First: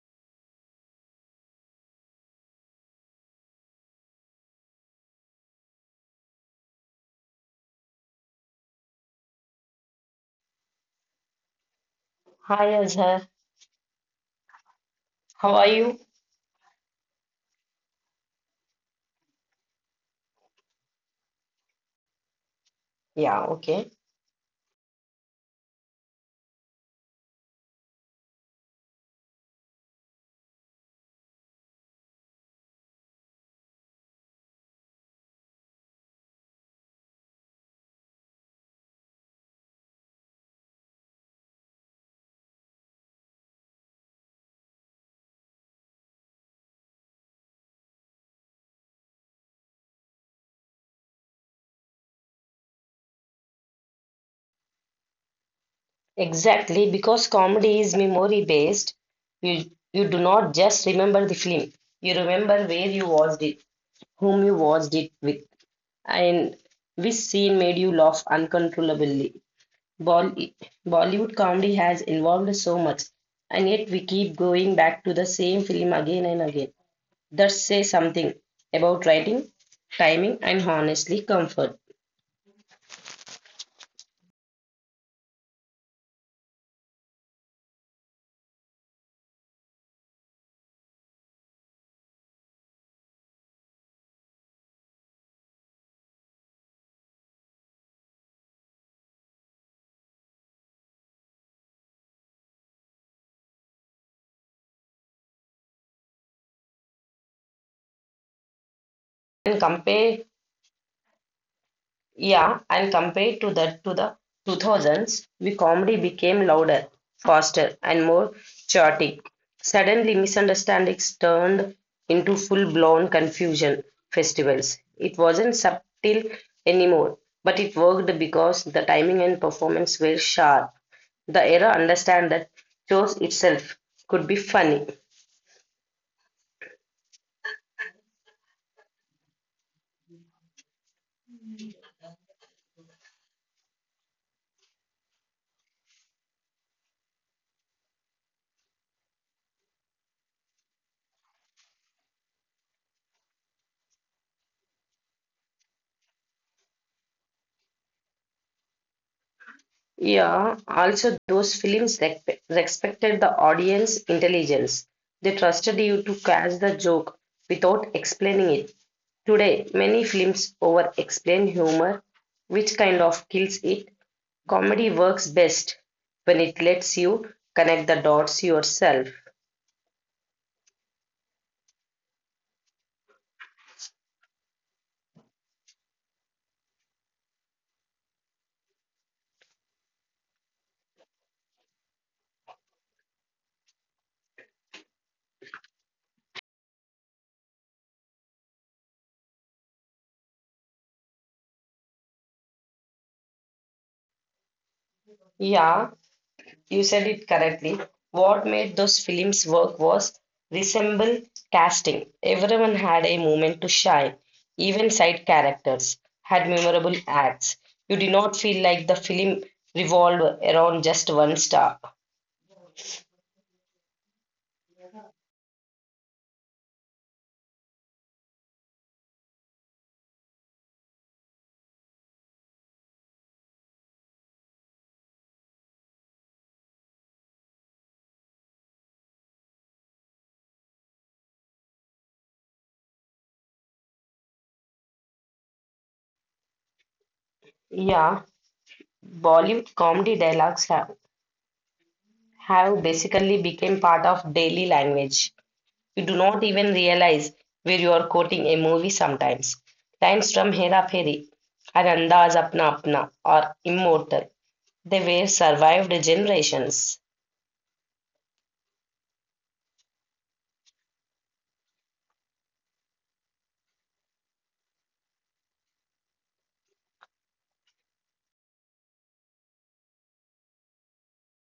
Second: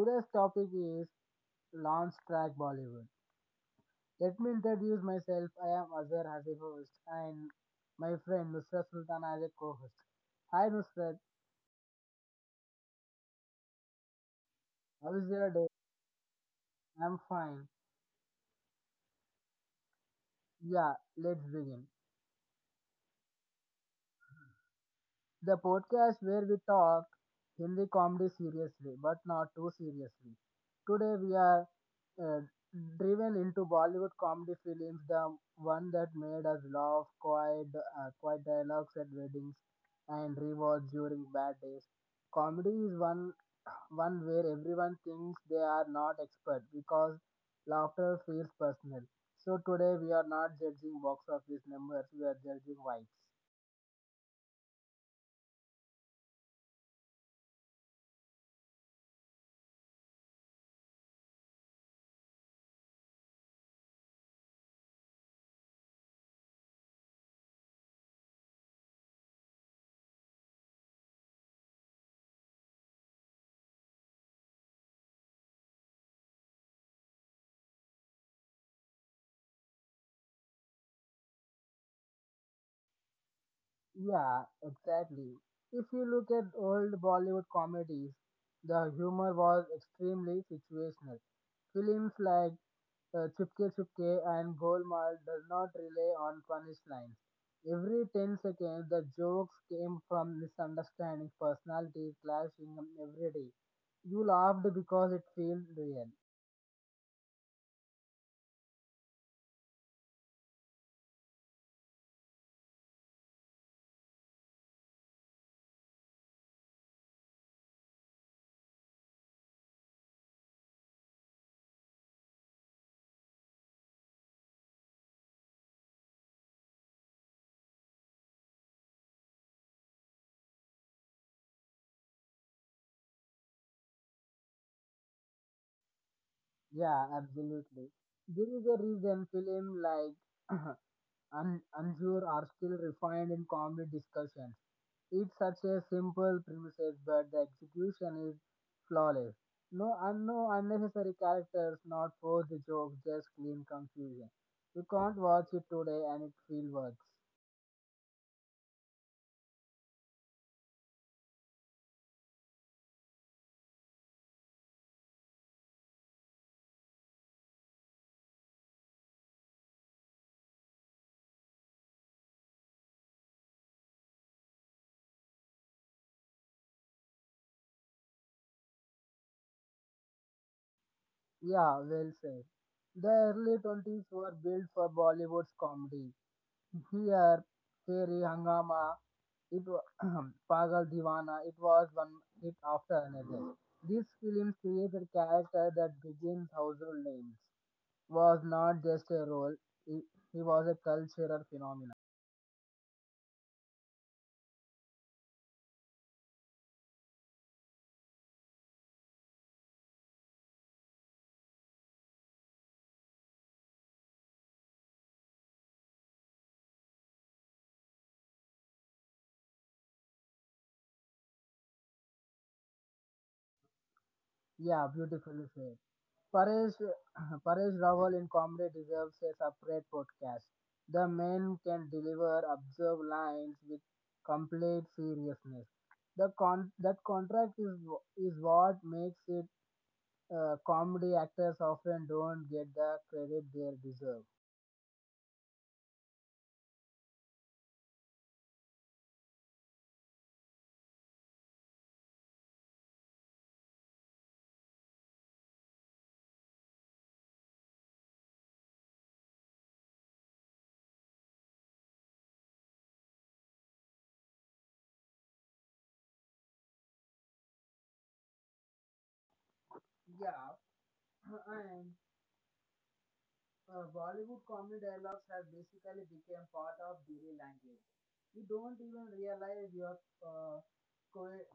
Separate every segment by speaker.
Speaker 1: Today's topic is Launch Track Bollywood. Let me introduce myself. I am Azhar as a host and my friend Nusrat Sultana as a co-host. Hi Nusrat,
Speaker 2: Hi, Azhar.
Speaker 1: how is your day?
Speaker 2: How are you?
Speaker 1: I'm fine. Yeah, let's begin.
Speaker 2: Yeah, okay.
Speaker 1: The podcast where we talk Hindi comedy seriously, but not too seriously. Today we are uh, driven into Bollywood comedy films, the one that made us laugh, quiet, quiet dialogues at weddings, and rewards during bad days. Comedy is one where everyone thinks they are not expert because laughter feels personal. So today we are not judging box office numbers, we are judging vibes.
Speaker 2: Exactly, because comedy is memory based. You you do not just remember the film. You remember where you watched it, whom you watched it with, and which scene made you laugh uncontrollably. Bolly Bollywood comedy has evolved so much, and yet we keep going back to the same film again and again. That says something about writing, timing, and honestly, comfort.
Speaker 1: Yeah, exactly. If you look at old Bollywood comedies, the humor was extremely situational. Films like Chupke Chupke and Golmaal does not rely on punchlines. Every 10 seconds, the jokes came from misunderstanding, personality clashing every day. You laughed because it felt real.
Speaker 2: And compare Yeah, and compared to that to the 2000s, we comedy became louder, faster, and more chaotic. Suddenly, misunderstandings turned into full-blown confusion festivals. It wasn't subtle anymore, but it worked because the timing and performance were sharp. The era understand that shows itself could be funny.
Speaker 1: Yeah, absolutely. There is a reason film like Anjur are still refined in comedy discussions. It's such a simple premises, but the execution is flawless. No, no unnecessary characters, not forced jokes, just clean confusion. You can't watch it today and it still works.
Speaker 2: Yeah, also those films respected the audience intelligence. They trusted you to catch the joke without explaining it. Today, many films over-explain humor, which kind of kills it. Comedy works best when it lets you connect the dots yourself.
Speaker 1: Yeah, well said. The early 20s were built for Bollywood's comedy. Here, Fairy Hangama, it wa- Pagal Diwana, it was one hit after another. These films created characters that became household names. Was not just a role, he, he was a cultural phenomenon.
Speaker 2: Yeah, you said it correctly. What made those films work was resemble casting. Everyone had a moment to shine. Even side characters had memorable acts. You did not feel like the film revolved around just one star.
Speaker 1: Yeah, beautifully said. Paresh, Paresh Rawal in comedy deserves a separate podcast. The man can deliver observed lines with complete seriousness. That contract is what makes it comedy actors often don't get the credit they deserve.
Speaker 2: Yeah, Bollywood comedy dialogues have basically become part of daily language. You do not even realize where you are quoting a movie sometimes. Lines from Hera Fairy and Andaz Apna Apna are immortal. They were survived generations.
Speaker 1: Yeah, and Bollywood comedy dialogues have basically become part of daily language. You don't even realize you're co-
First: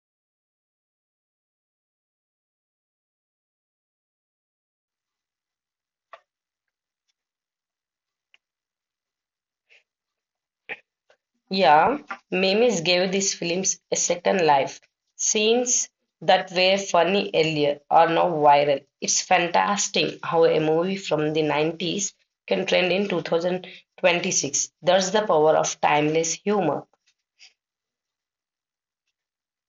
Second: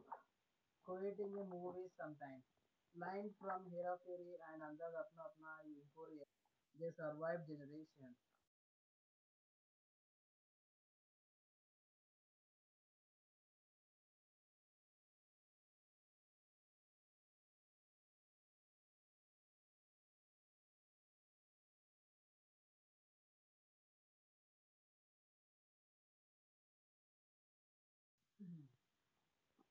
Speaker 1: quoting a movie sometimes. Line from Hera Fairy and Andaz Apna Apna is Korea. They survived generations.
Speaker 2: Yeah, memes gave these films a second life. Scenes that were funny earlier are now viral. It's fantastic how a movie from the 90s can trend in 2026. That's the power of timeless humor.
Speaker 1: Mhm.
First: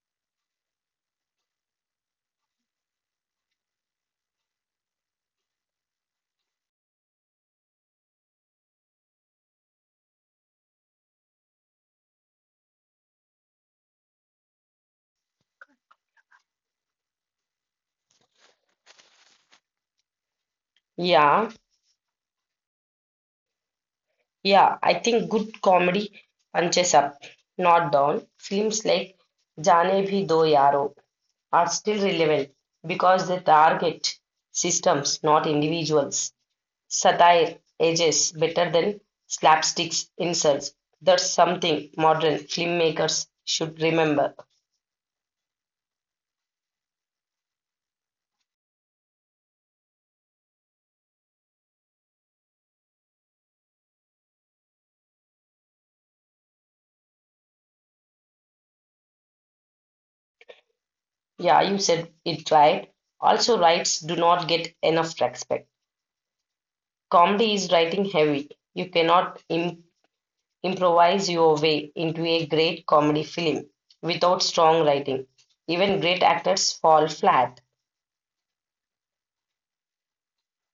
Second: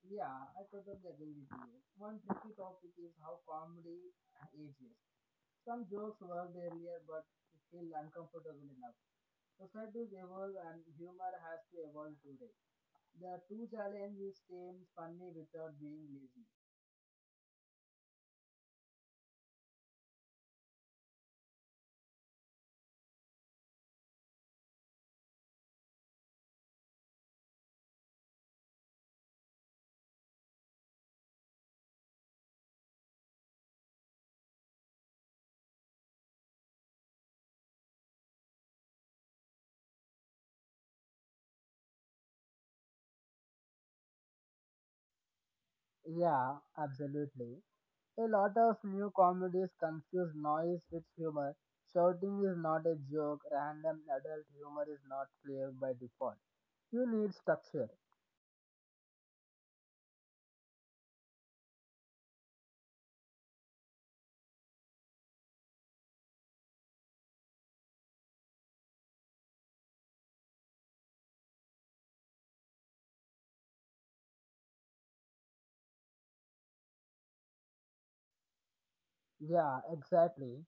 Speaker 1: Yeah, I totally agree with you. One tricky topic is how comedy ages. Some jokes worked earlier but feel uncomfortable enough. Societies evolve and humor has to evolve today. The true challenge is staying funny without being lazy.
Speaker 2: Yeah, Yeah, I think good comedy punches up, not down. Films like Jaane Bhi Do Yaro are still relevant because they target systems, not individuals. Satire ages better than slapsticks insults. That's something modern filmmakers should remember.
Speaker 1: Yeah, absolutely. A lot of new comedies confuse noise with humor. Shouting is not a joke, random adult humor is not clear by default. You need structure.
Speaker 2: Yeah, you said it right. Also, rights do not get enough respect. Comedy is writing heavy. You cannot im. Improvise your way into a great comedy film without strong writing. Even great actors fall flat.
Speaker 1: Yeah, exactly.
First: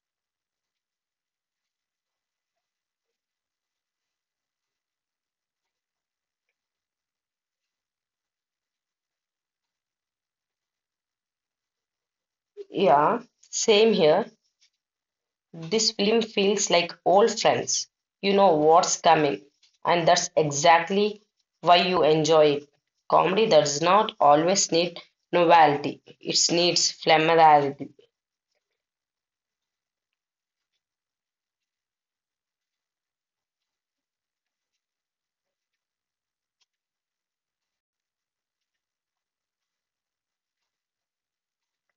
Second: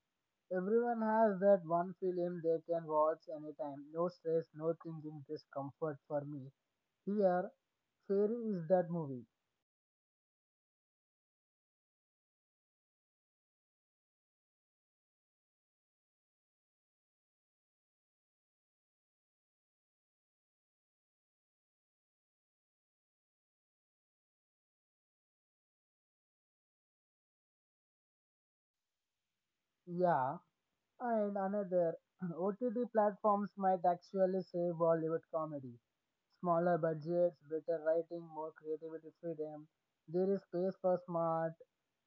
Speaker 1: Everyone has that one film they can watch anytime. No stress, no thinking, just comfort for me. Here, Fairy is that movie.
Speaker 2: Yeah, same here. This film feels like old friends. You know what's coming, and that's exactly why you enjoy it. Comedy does not always need novelty, it needs familiarity.
Speaker 1: Yeah, and another, OTT platforms might actually save Bollywood comedy. Smaller budgets, better writing, more creativity freedom. There is space for smart,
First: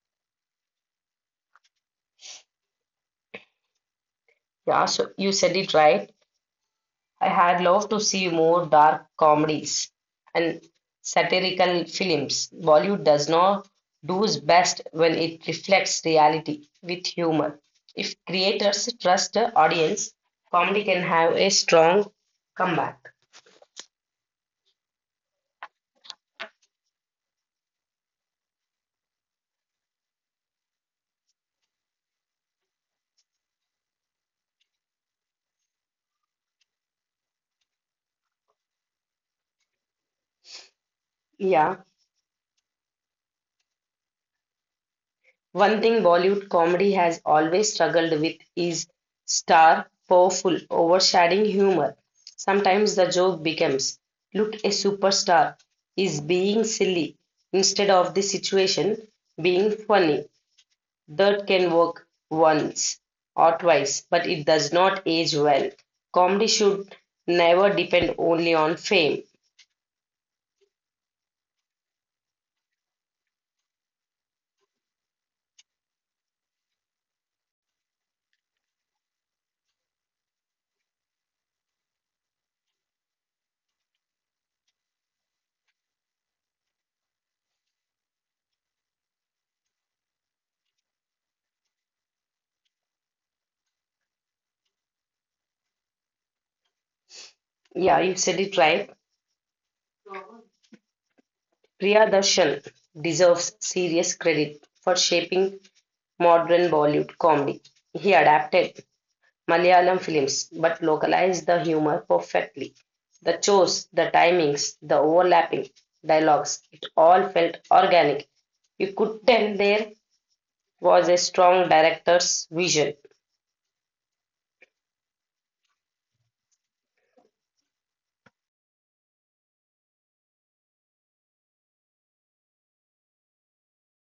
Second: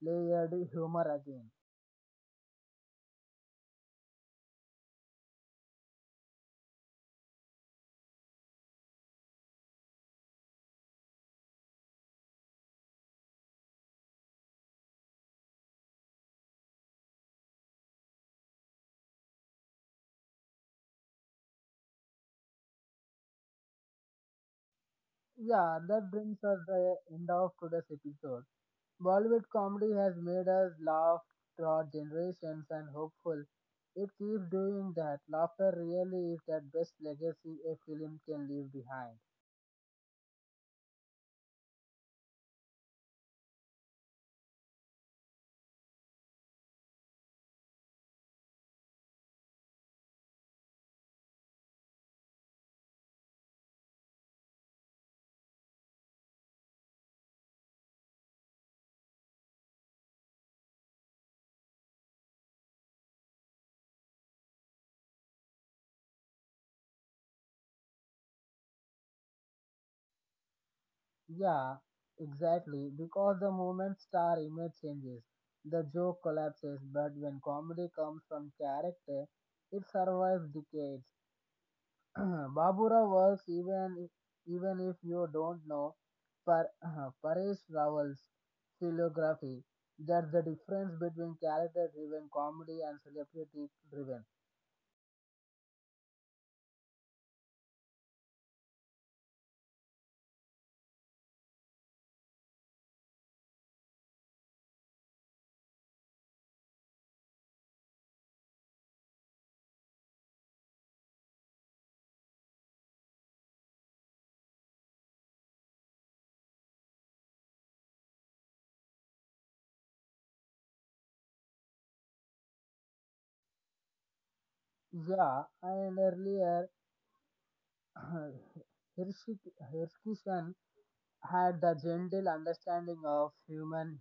Speaker 1: layered humor again.
Speaker 2: Yeah, so you said it right. I had loved to see more dark comedies and satirical films. Bollywood does not do its best when it reflects reality with humor. If creators trust the audience, comedy can have a strong comeback.
Speaker 1: Yeah, that brings us the end of today's episode. Bollywood comedy has made us laugh throughout generations and hopeful. It keeps doing that. Laughter really is that best legacy a film can leave behind.
Speaker 2: Yeah. One thing Bollywood comedy has always struggled with is star powerful, overshadowing humor. Sometimes the joke becomes, look, a superstar is being silly instead of the situation being funny. That can work once or twice, but it does not age well. Comedy should never depend only on fame.
Speaker 1: Yeah, exactly. Because the moment star image changes, the joke collapses. But when comedy comes from character, it survives decades. Babura works even if you don't know Par Paresh Rawal's filography. That's the difference between character-driven comedy and celebrity-driven.
Speaker 2: Yeah, you said it right. Priya Darshan deserves serious credit for shaping modern Bollywood comedy. He adapted Malayalam films but localized the humor perfectly. The chores, the timings, the overlapping dialogues, it all felt organic. You could tell there was a strong director's vision.
Speaker 1: Yeah, and earlier Hirschishan had the gentle understanding of human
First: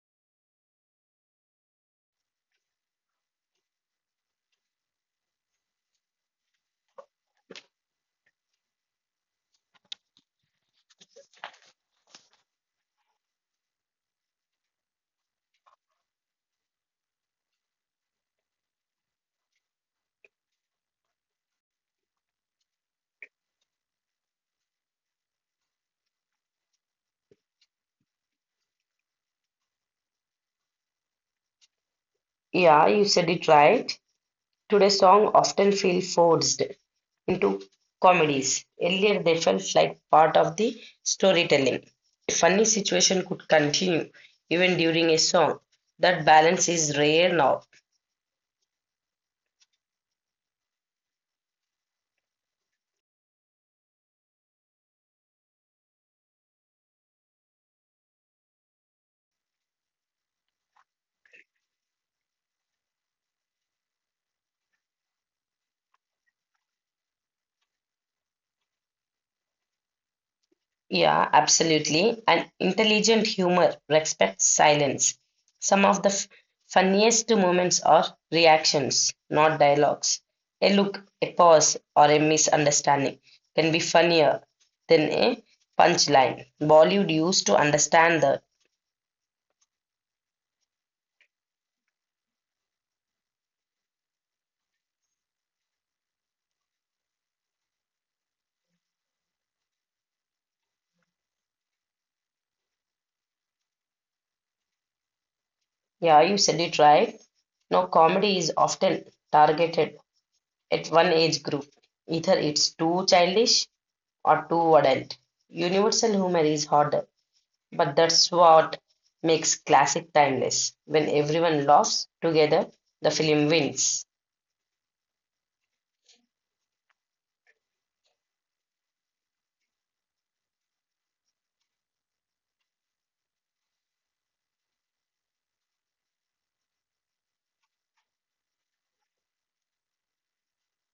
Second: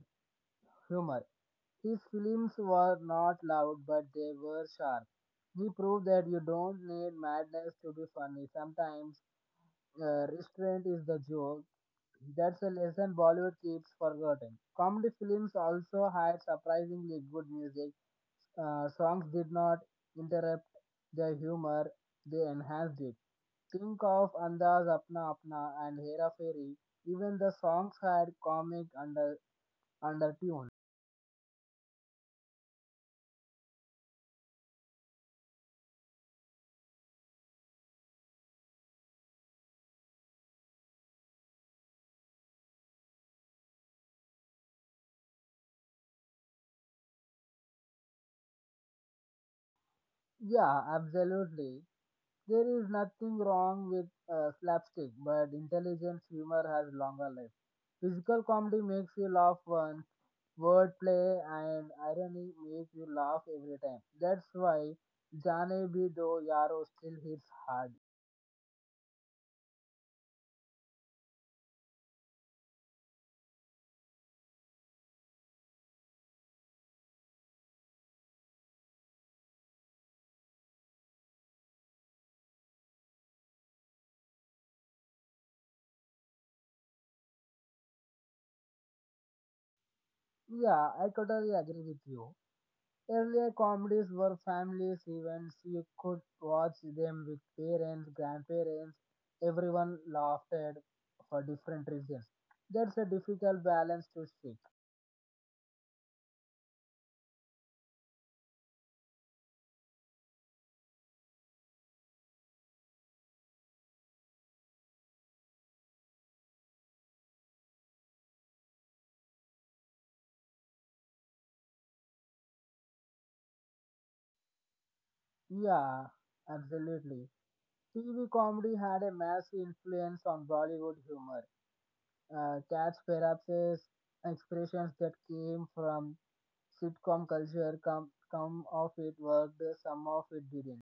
Speaker 1: humor. His films were not loud, but they were sharp. He proved that you don't need madness to be funny. Sometimes restraint is the joke. That's a lesson Bollywood keeps forgotten. Comedy films also had surprisingly good music. Songs did not interrupt the humor, they enhanced it. Think of Andaz Apna Apna and Hera Fairy. Even the songs had comic under tune.
Speaker 2: Yeah, you said it right. Today's songs often feel forced into comedies. Earlier, they felt like part of the storytelling. A funny situation could continue even during a song. That balance is rare now.
Speaker 1: Yeah, absolutely. There is nothing wrong with slapstick, but intelligent humor has longer life. Physical comedy makes you laugh once, wordplay and irony make you laugh every time. That's why Jane Bhi Do Yaro still hits hard.
Speaker 2: Yeah, absolutely. And intelligent humor respects silence. Some of the funniest moments are reactions, not dialogues. A look, a pause, or a misunderstanding can be funnier than a punchline. Bollywood used to understand that.
Speaker 1: Yeah, I totally agree with you. Earlier comedies were families events. You could watch them with parents, grandparents. Everyone laughed at for different reasons. That's a difficult balance to strike.
Speaker 2: Yeah, you said it right. Now, comedy is often targeted at one age group. Either it's too childish or too adult. Universal humor is harder, but that's what makes classic timeless. When everyone laughs together, the film wins.
Speaker 1: Yeah, absolutely. TV comedy had a massive influence on Bollywood humor. Cats perhaps is expressions that came from sitcom culture. Come of it worked, some of it didn't.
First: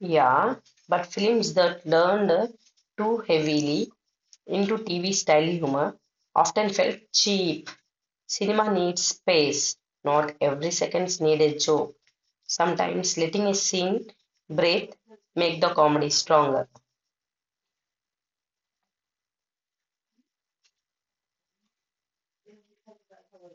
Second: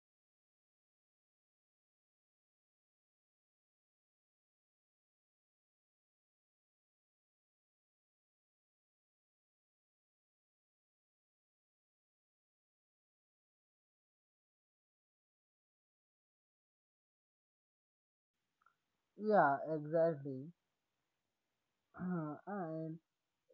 Speaker 2: Yeah, but films that leaned too heavily into TV style humor often felt cheap. Cinema needs space. Not every second needs a joke. Sometimes letting a scene breathe make the comedy stronger.
Speaker 1: Yeah, exactly. And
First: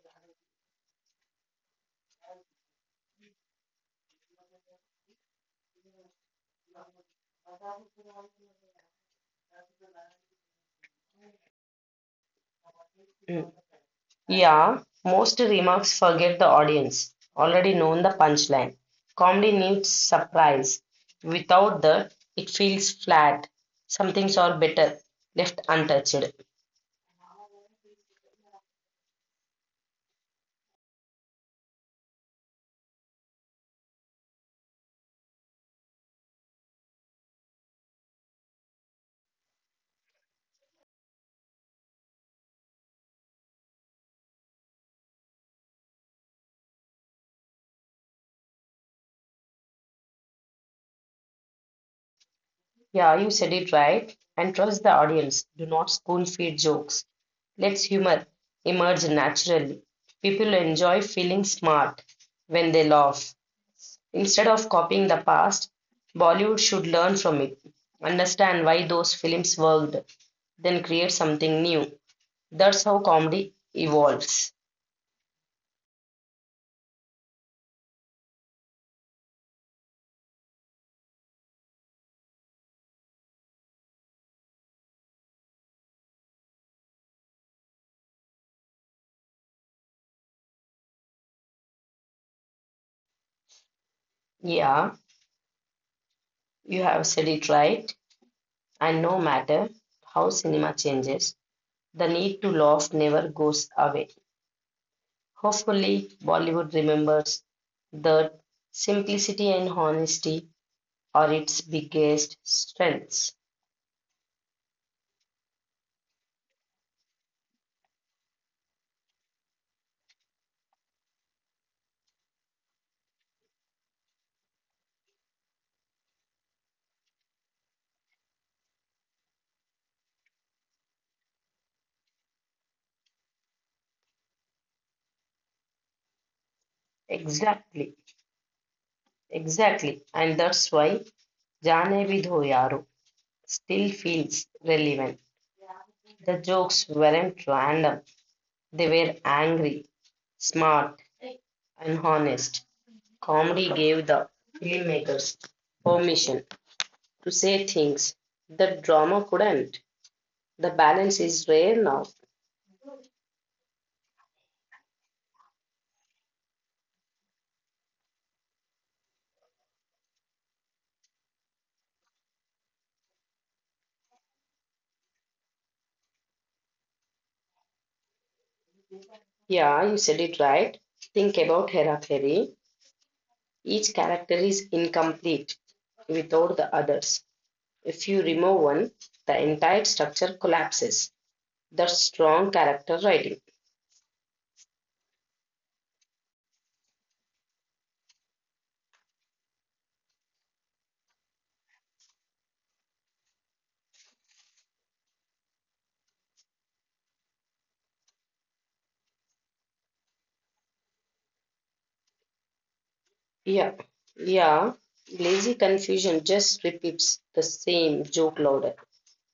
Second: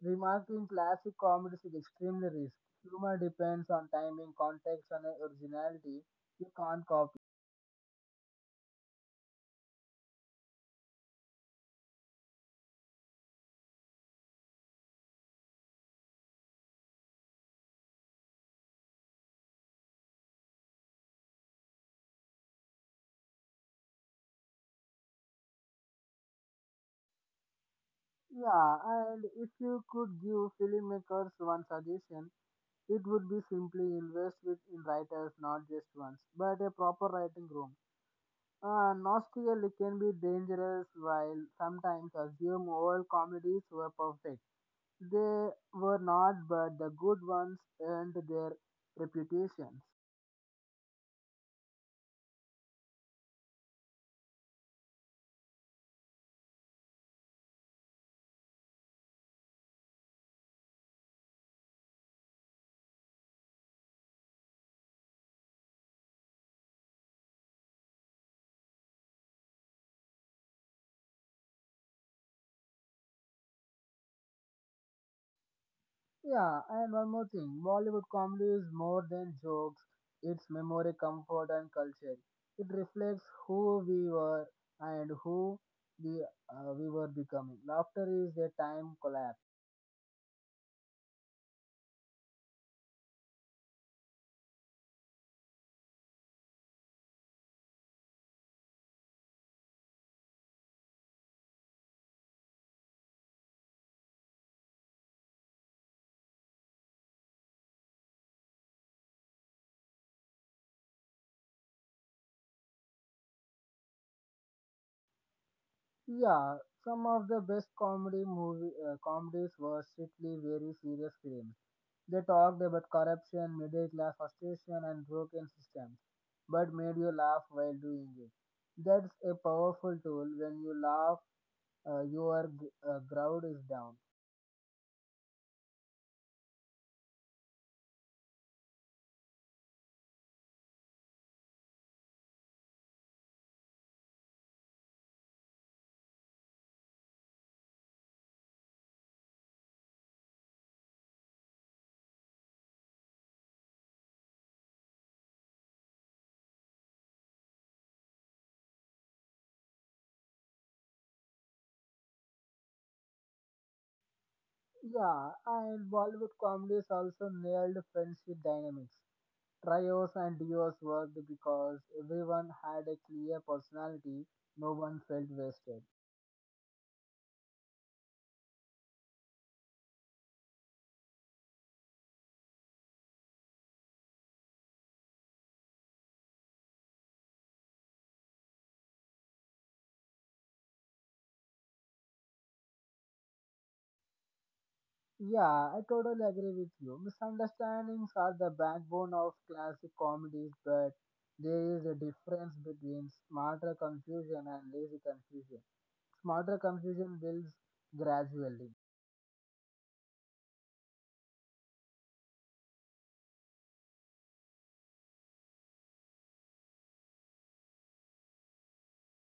Speaker 1: Remarking classic comedies is extremely risky. Humor depends on timing, context, and originality. You can't copy.
Speaker 2: Hmm. Yeah, most remarks forget the audience already known the punchline. Comedy needs surprise. Without that, it feels flat. Some things are better left untouched.
Speaker 1: Yeah, and if you could give filmmakers one suggestion, it would be simply invest with in writers, not just once, but a proper writing room. Nostalgia can be dangerous while sometimes assume all comedies were perfect. They were not, but the good ones earned their reputations.
Speaker 2: Yeah, you said it right. And trust the audience. Do not spoon feed jokes. Let's humor emerge naturally. People enjoy feeling smart when they laugh. Instead of copying the past, Bollywood should learn from it. Understand why those films worked then create something new. That's how comedy evolves.
Speaker 1: Yeah, and one more thing Bollywood comedy is more than jokes, it's memory, comfort, and culture. It reflects who we were and who we, we were becoming. Laughter is a time collapse.
Speaker 2: Yeah, you have said it right. And no matter how cinema changes, the need to laugh never goes away. Hopefully, Bollywood remembers that simplicity and honesty are its biggest strengths.
Speaker 1: Yeah, some of the best comedy movie comedies were strictly very serious films. They talked about corruption, middle class frustration, and broken systems, but made you laugh while doing it. That's a powerful tool when you laugh crowd is down.
Speaker 2: Exactly, exactly. And that's why Jane Vidho Yaro still feels relevant. The jokes weren't random, they were angry, smart, and honest. Comedy gave the filmmakers permission to say things that drama couldn't. The balance is rare now.
Speaker 1: Yeah, and Bollywood comedies also nailed friendship dynamics. Trios and duos worked because everyone had a clear personality, no one felt wasted.
Speaker 2: Yeah, you said it right. Think about Hera Fairy. Each character is incomplete without the others. If you remove one, the entire structure collapses. That's strong character writing.
Speaker 1: Yeah, I totally agree with you. Misunderstandings are the backbone of classic comedies, but there is a difference between smarter confusion and lazy confusion. Smarter confusion builds gradually.
Speaker 2: Yeah, yeah. Lazy confusion just repeats the same joke louder.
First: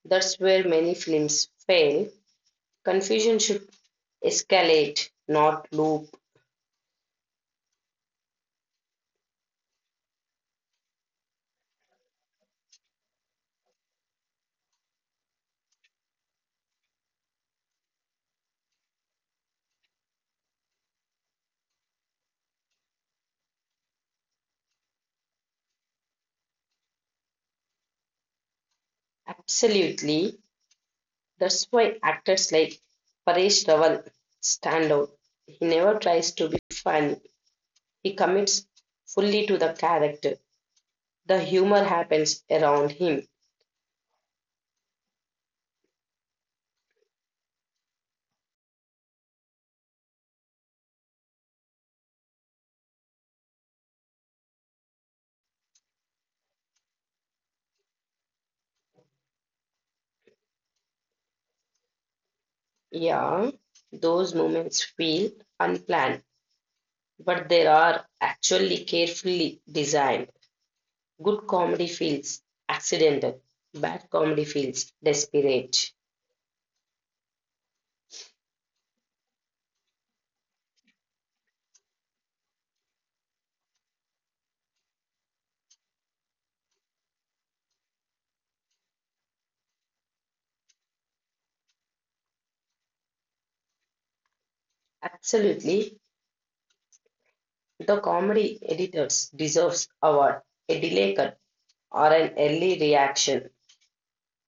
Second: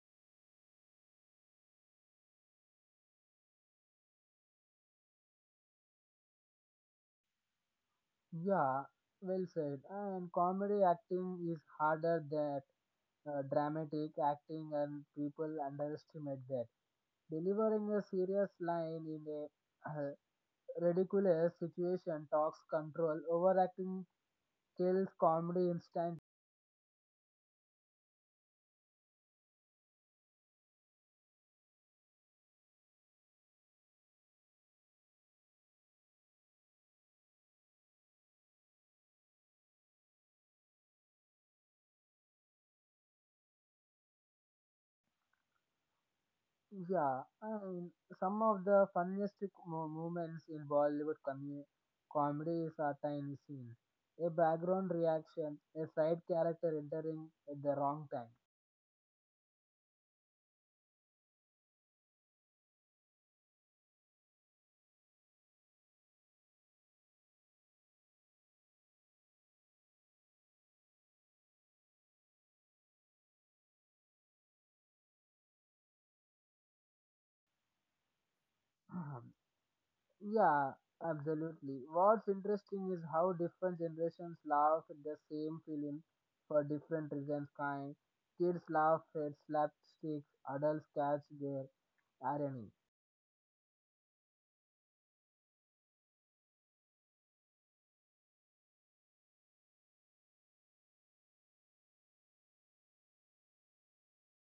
Speaker 2: That's where many films fail. Confusion should escalate, not loop.
Speaker 1: Yeah, well said. And comedy acting is harder than dramatic acting, and people underestimate that. Delivering a serious line in a uh, ridiculous situation talks control. Overacting kills comedy instantly.
Speaker 2: Absolutely. That's why actors like Paresh Rawal stand out. He never tries to be funny. He commits fully to the character. The humor happens around him.
Speaker 1: Yeah, and some of the funniest moments in Bollywood comedies are tiny scenes. A background reaction, a side character entering at the wrong time.
Speaker 2: Yeah, those moments feel unplanned, but they are actually carefully designed. Good comedy feels accidental, bad comedy feels desperate.
Speaker 1: Yeah, absolutely. What's interesting is how different generations laugh at the same film for different reasons. Kind Kids laugh at slapsticks, adults catch their irony.
Speaker 2: Absolutely. The comedy editors deserves award. A delay cut or an early reaction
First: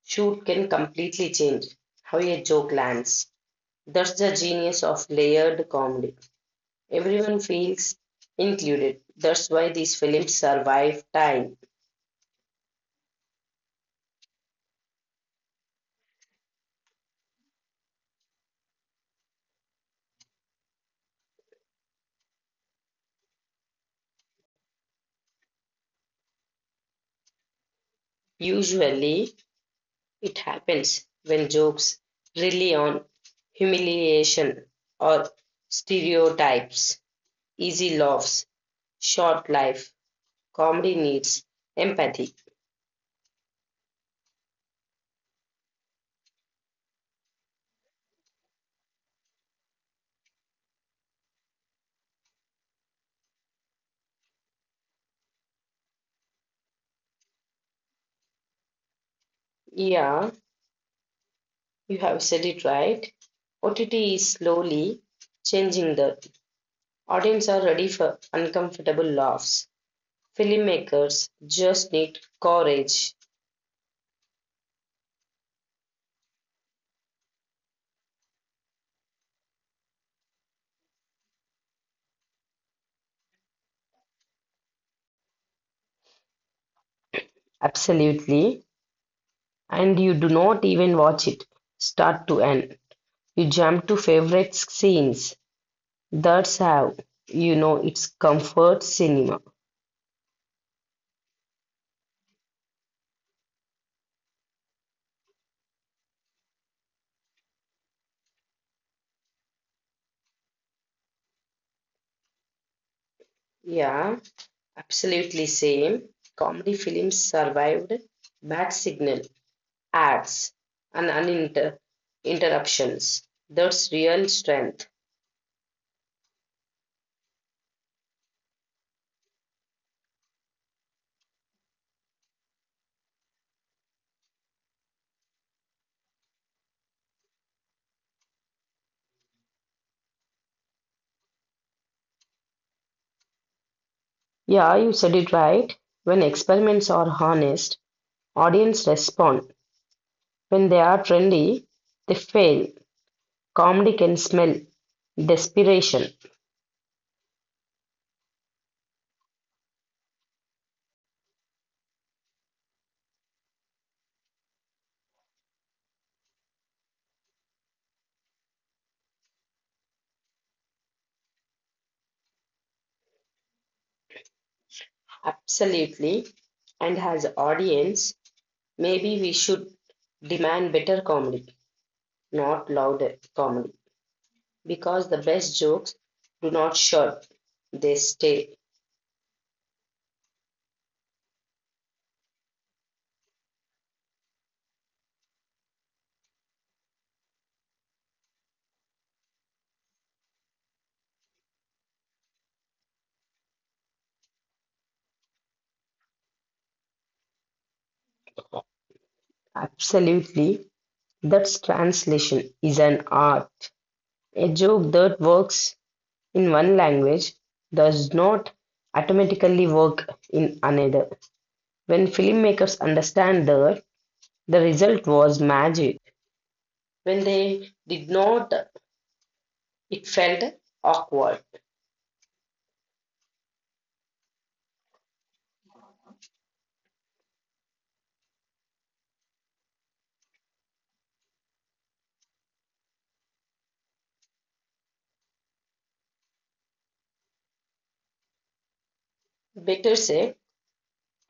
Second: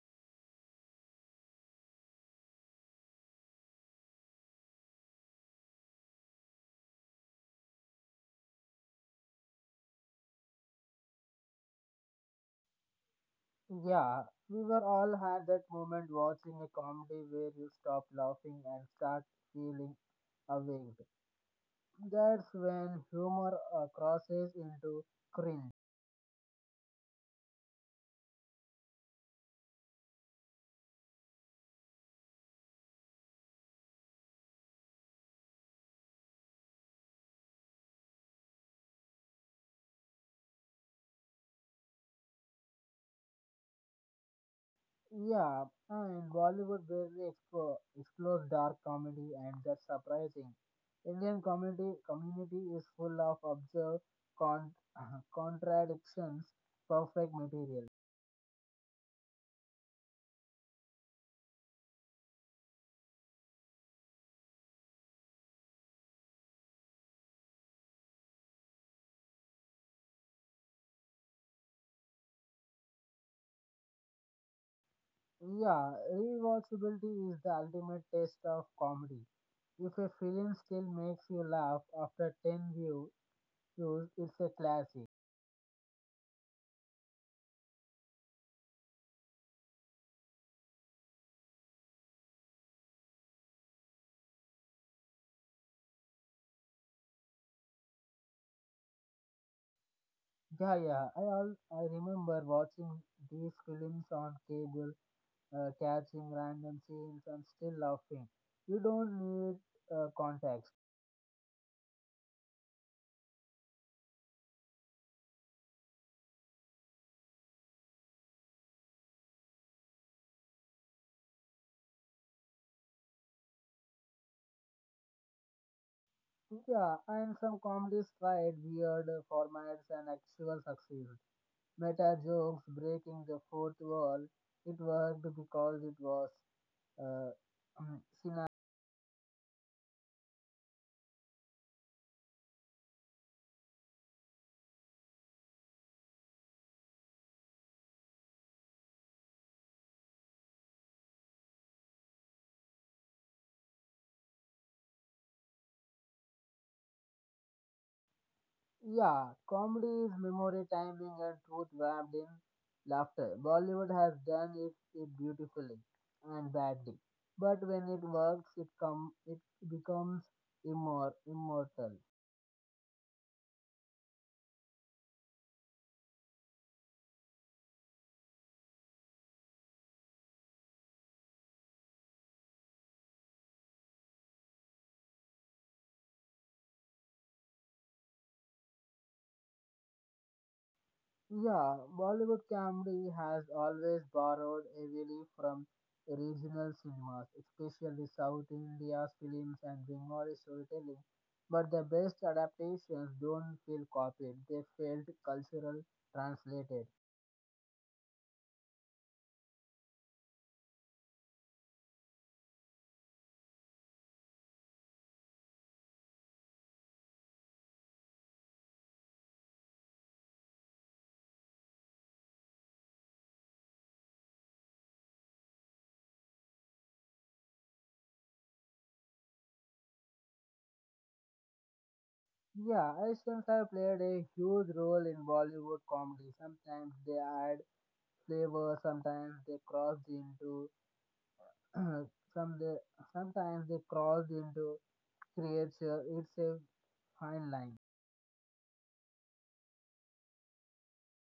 Speaker 2: shoot can completely change how a joke lands. That's the genius of layered comedy. Everyone feels included. That's why these films survive time.
Speaker 1: Yeah, we were all had that moment watching a comedy where you stop laughing and start feeling awake. That's when humor crosses into cringe.
Speaker 2: Usually, it happens when jokes rely on humiliation or stereotypes, easy laughs, short life comedy needs empathy.
Speaker 1: Yeah, and Bollywood barely explores dark comedy, and that's surprising. Indian community is full of absurd con- contradictions, perfect material.
Speaker 2: Yeah, you have said it right. OTT is slowly changing the audience are ready for uncomfortable laughs. Filmmakers just need courage.
Speaker 1: Yeah, rewatchability is the ultimate test of comedy. If a film still makes you laugh after 10 views, it's a classic.
Speaker 2: Absolutely. And you do not even watch it start to end. You jump to favorite scenes. That's how you know it's comfort cinema.
Speaker 1: Yeah, all I remember watching these films on cable catching random scenes and still laughing. You don't need context.
Speaker 2: Yeah, absolutely same. Comedy films survived Bad Signal ads, and interruptions. That's real strength.
Speaker 1: Yeah, and some comedies tried weird formats and actual succeed. Meta jokes breaking the fourth wall. It worked because it was uh, cinematic.
Speaker 2: Yeah, you said it right. When experiments are honest, audience respond. When they are trendy, they fail. Comedy can smell desperation.
Speaker 1: Yeah, comedy is memory timing and truth wrapped in laughter. Bollywood has done it, it beautifully and badly, but when it works, it becomes immortal.
Speaker 2: Absolutely. And as audience, maybe we should demand better comedy, not louder comedy. Because the best jokes do not short, they stay.
Speaker 1: Yeah, Bollywood comedy has always borrowed heavily from regional cinemas, especially South India's films and Bengali storytelling. But the best adaptations don't feel copied; they felt cultural translated.
Speaker 2: Absolutely. That's translation is an art. A joke that works in one language does not automatically work in another. When filmmakers understand that, the result was magic. When they did not, it felt awkward.
Speaker 1: Yeah, accents have played a huge role in Bollywood comedy. Sometimes they add flavor, sometimes they cross into some they, sometimes they cross into creature. It's a fine line.
Speaker 2: Better say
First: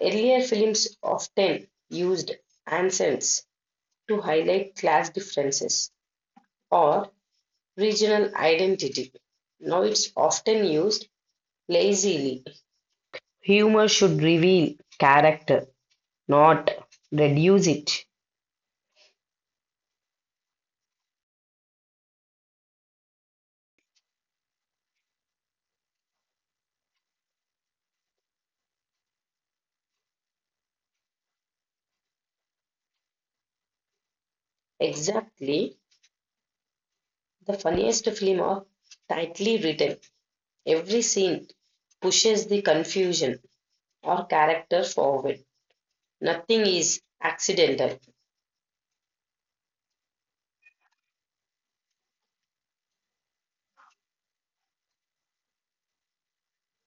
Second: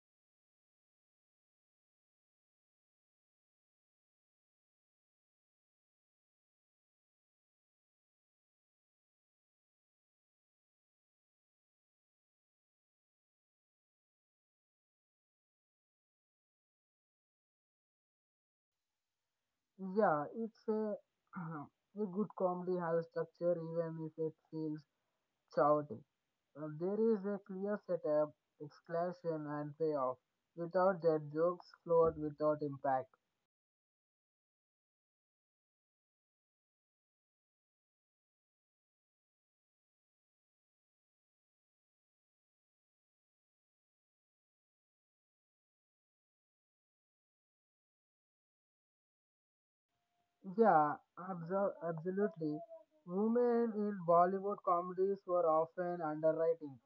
Speaker 2: earlier films often used accents to highlight class differences or regional identity. Now it's often used lazily. Humor should reveal character, not reduce it.
Speaker 1: Yeah, it's a a good comedy has structure even if it feels chaotic. There is a clear setup, exclamation and payoff. Without that jokes float without impact.
Speaker 2: Exactly. The funniest film are tightly written. Every scene pushes the confusion or character forward. Nothing is accidental.
Speaker 1: Yeah, absolutely. Women in Bollywood comedies were often underwriting.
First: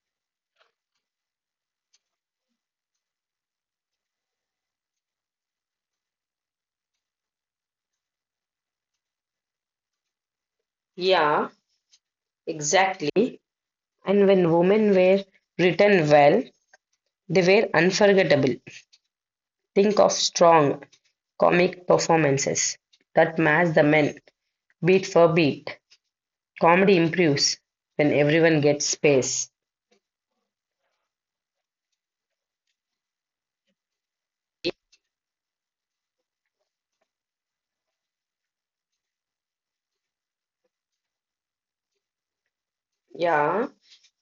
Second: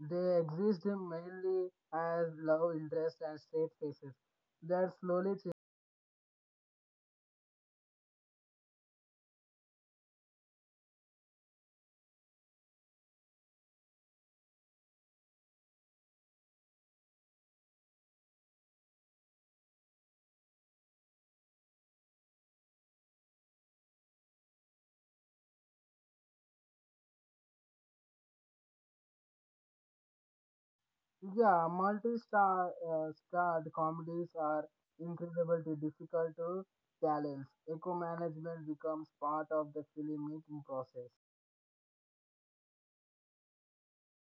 Speaker 1: They exist mainly as love interest and straight faces. That slowly changed.
Speaker 2: Yeah, exactly. And when women were written well, they were unforgettable. Think of strong comic performances that match the men beat for beat. Comedy improves when everyone gets space.
Speaker 1: Yeah, multi-star starred comedies are incredibly difficult to balance. Eco management becomes part of the filmmaking process.
Speaker 2: Yeah,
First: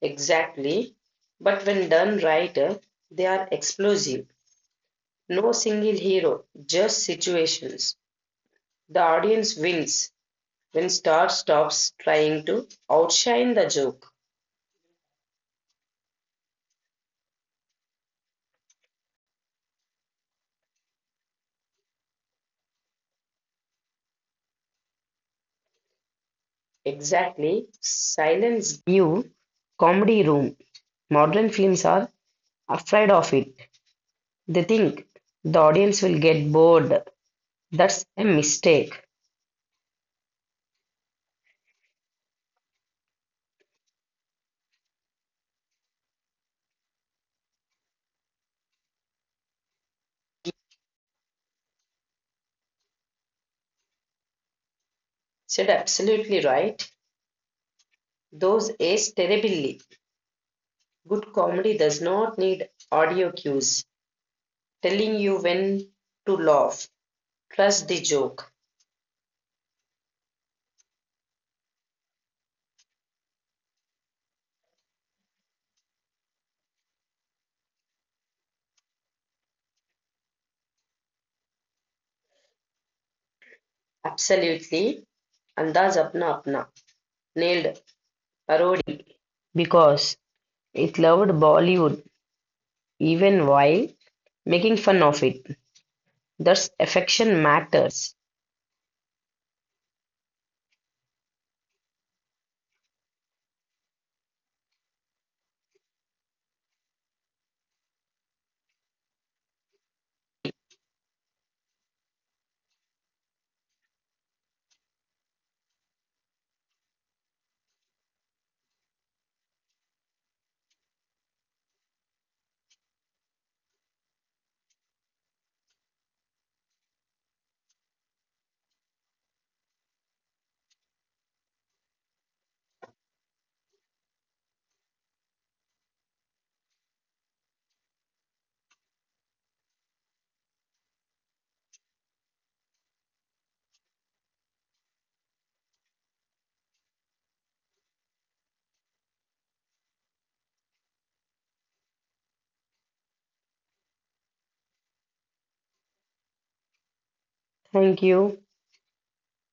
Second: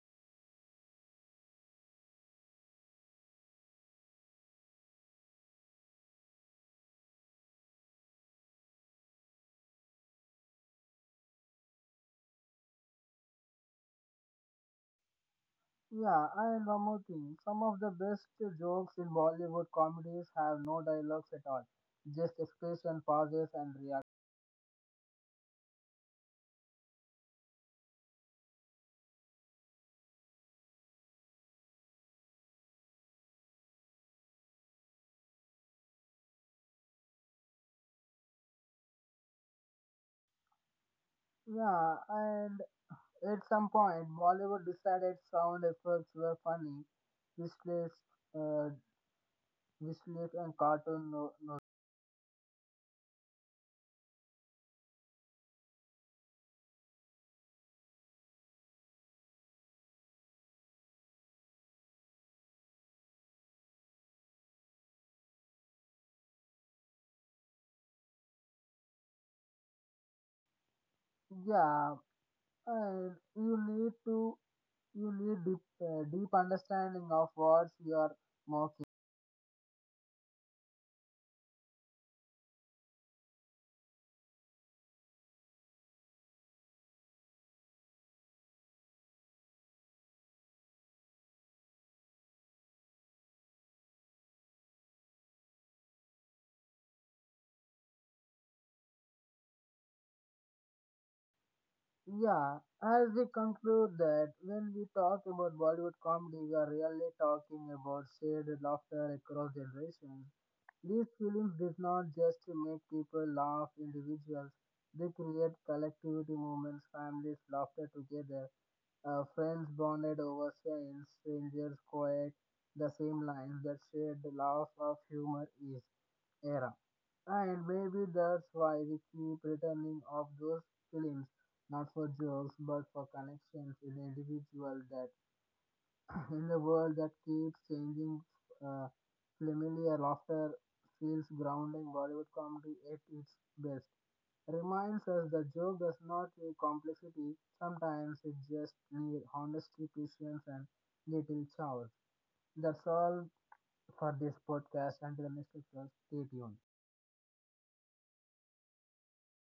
Speaker 2: exactly. But when done right, they are explosive. No single hero, just situations. The audience wins when star stops trying to outshine the joke.
Speaker 1: Yeah, and one more thing. Some of the best jokes in Bollywood comedies have no dialogues at all, just expression, pauses, and reaction.
Speaker 2: Exactly. Silence. New comedy room. Modern films are afraid of it. They think the audience will get bored. That's a mistake.
Speaker 1: Yeah, and at some point, Bollywood decided sound effects were funny, visuals, uh, visuals and cartoon. No, no.
Speaker 2: Said absolutely right. Those age terribly. Good comedy does not need audio cues telling you when to laugh. Trust the joke.
Speaker 1: Yeah, and you need deep, deep understanding of words you are mocking.
Speaker 2: Absolutely. Andaz Apna Apna. Nailed parody because it loved Bollywood even while making fun of it. That's affection matters.
Speaker 1: Yeah, as we conclude that when we talk about Bollywood comedy, we are really talking about shared laughter across generations. These films did not just make people laugh individuals, they create collectivity moments, families laughter together, friends bonded over scenes, strangers quiet the same lines that shared the laugh of humor is era. And maybe that's why we keep returning of those films, not for jokes, but for connections with individual that in the world that keeps changing, uh, familiar laughter feels grounding. Bollywood comedy at its best reminds us that joke does not need complexity. Sometimes it just needs honesty, patience, and little chaos. That's all for this podcast. Until the next podcast, stay tuned.
Speaker 2: Thank you.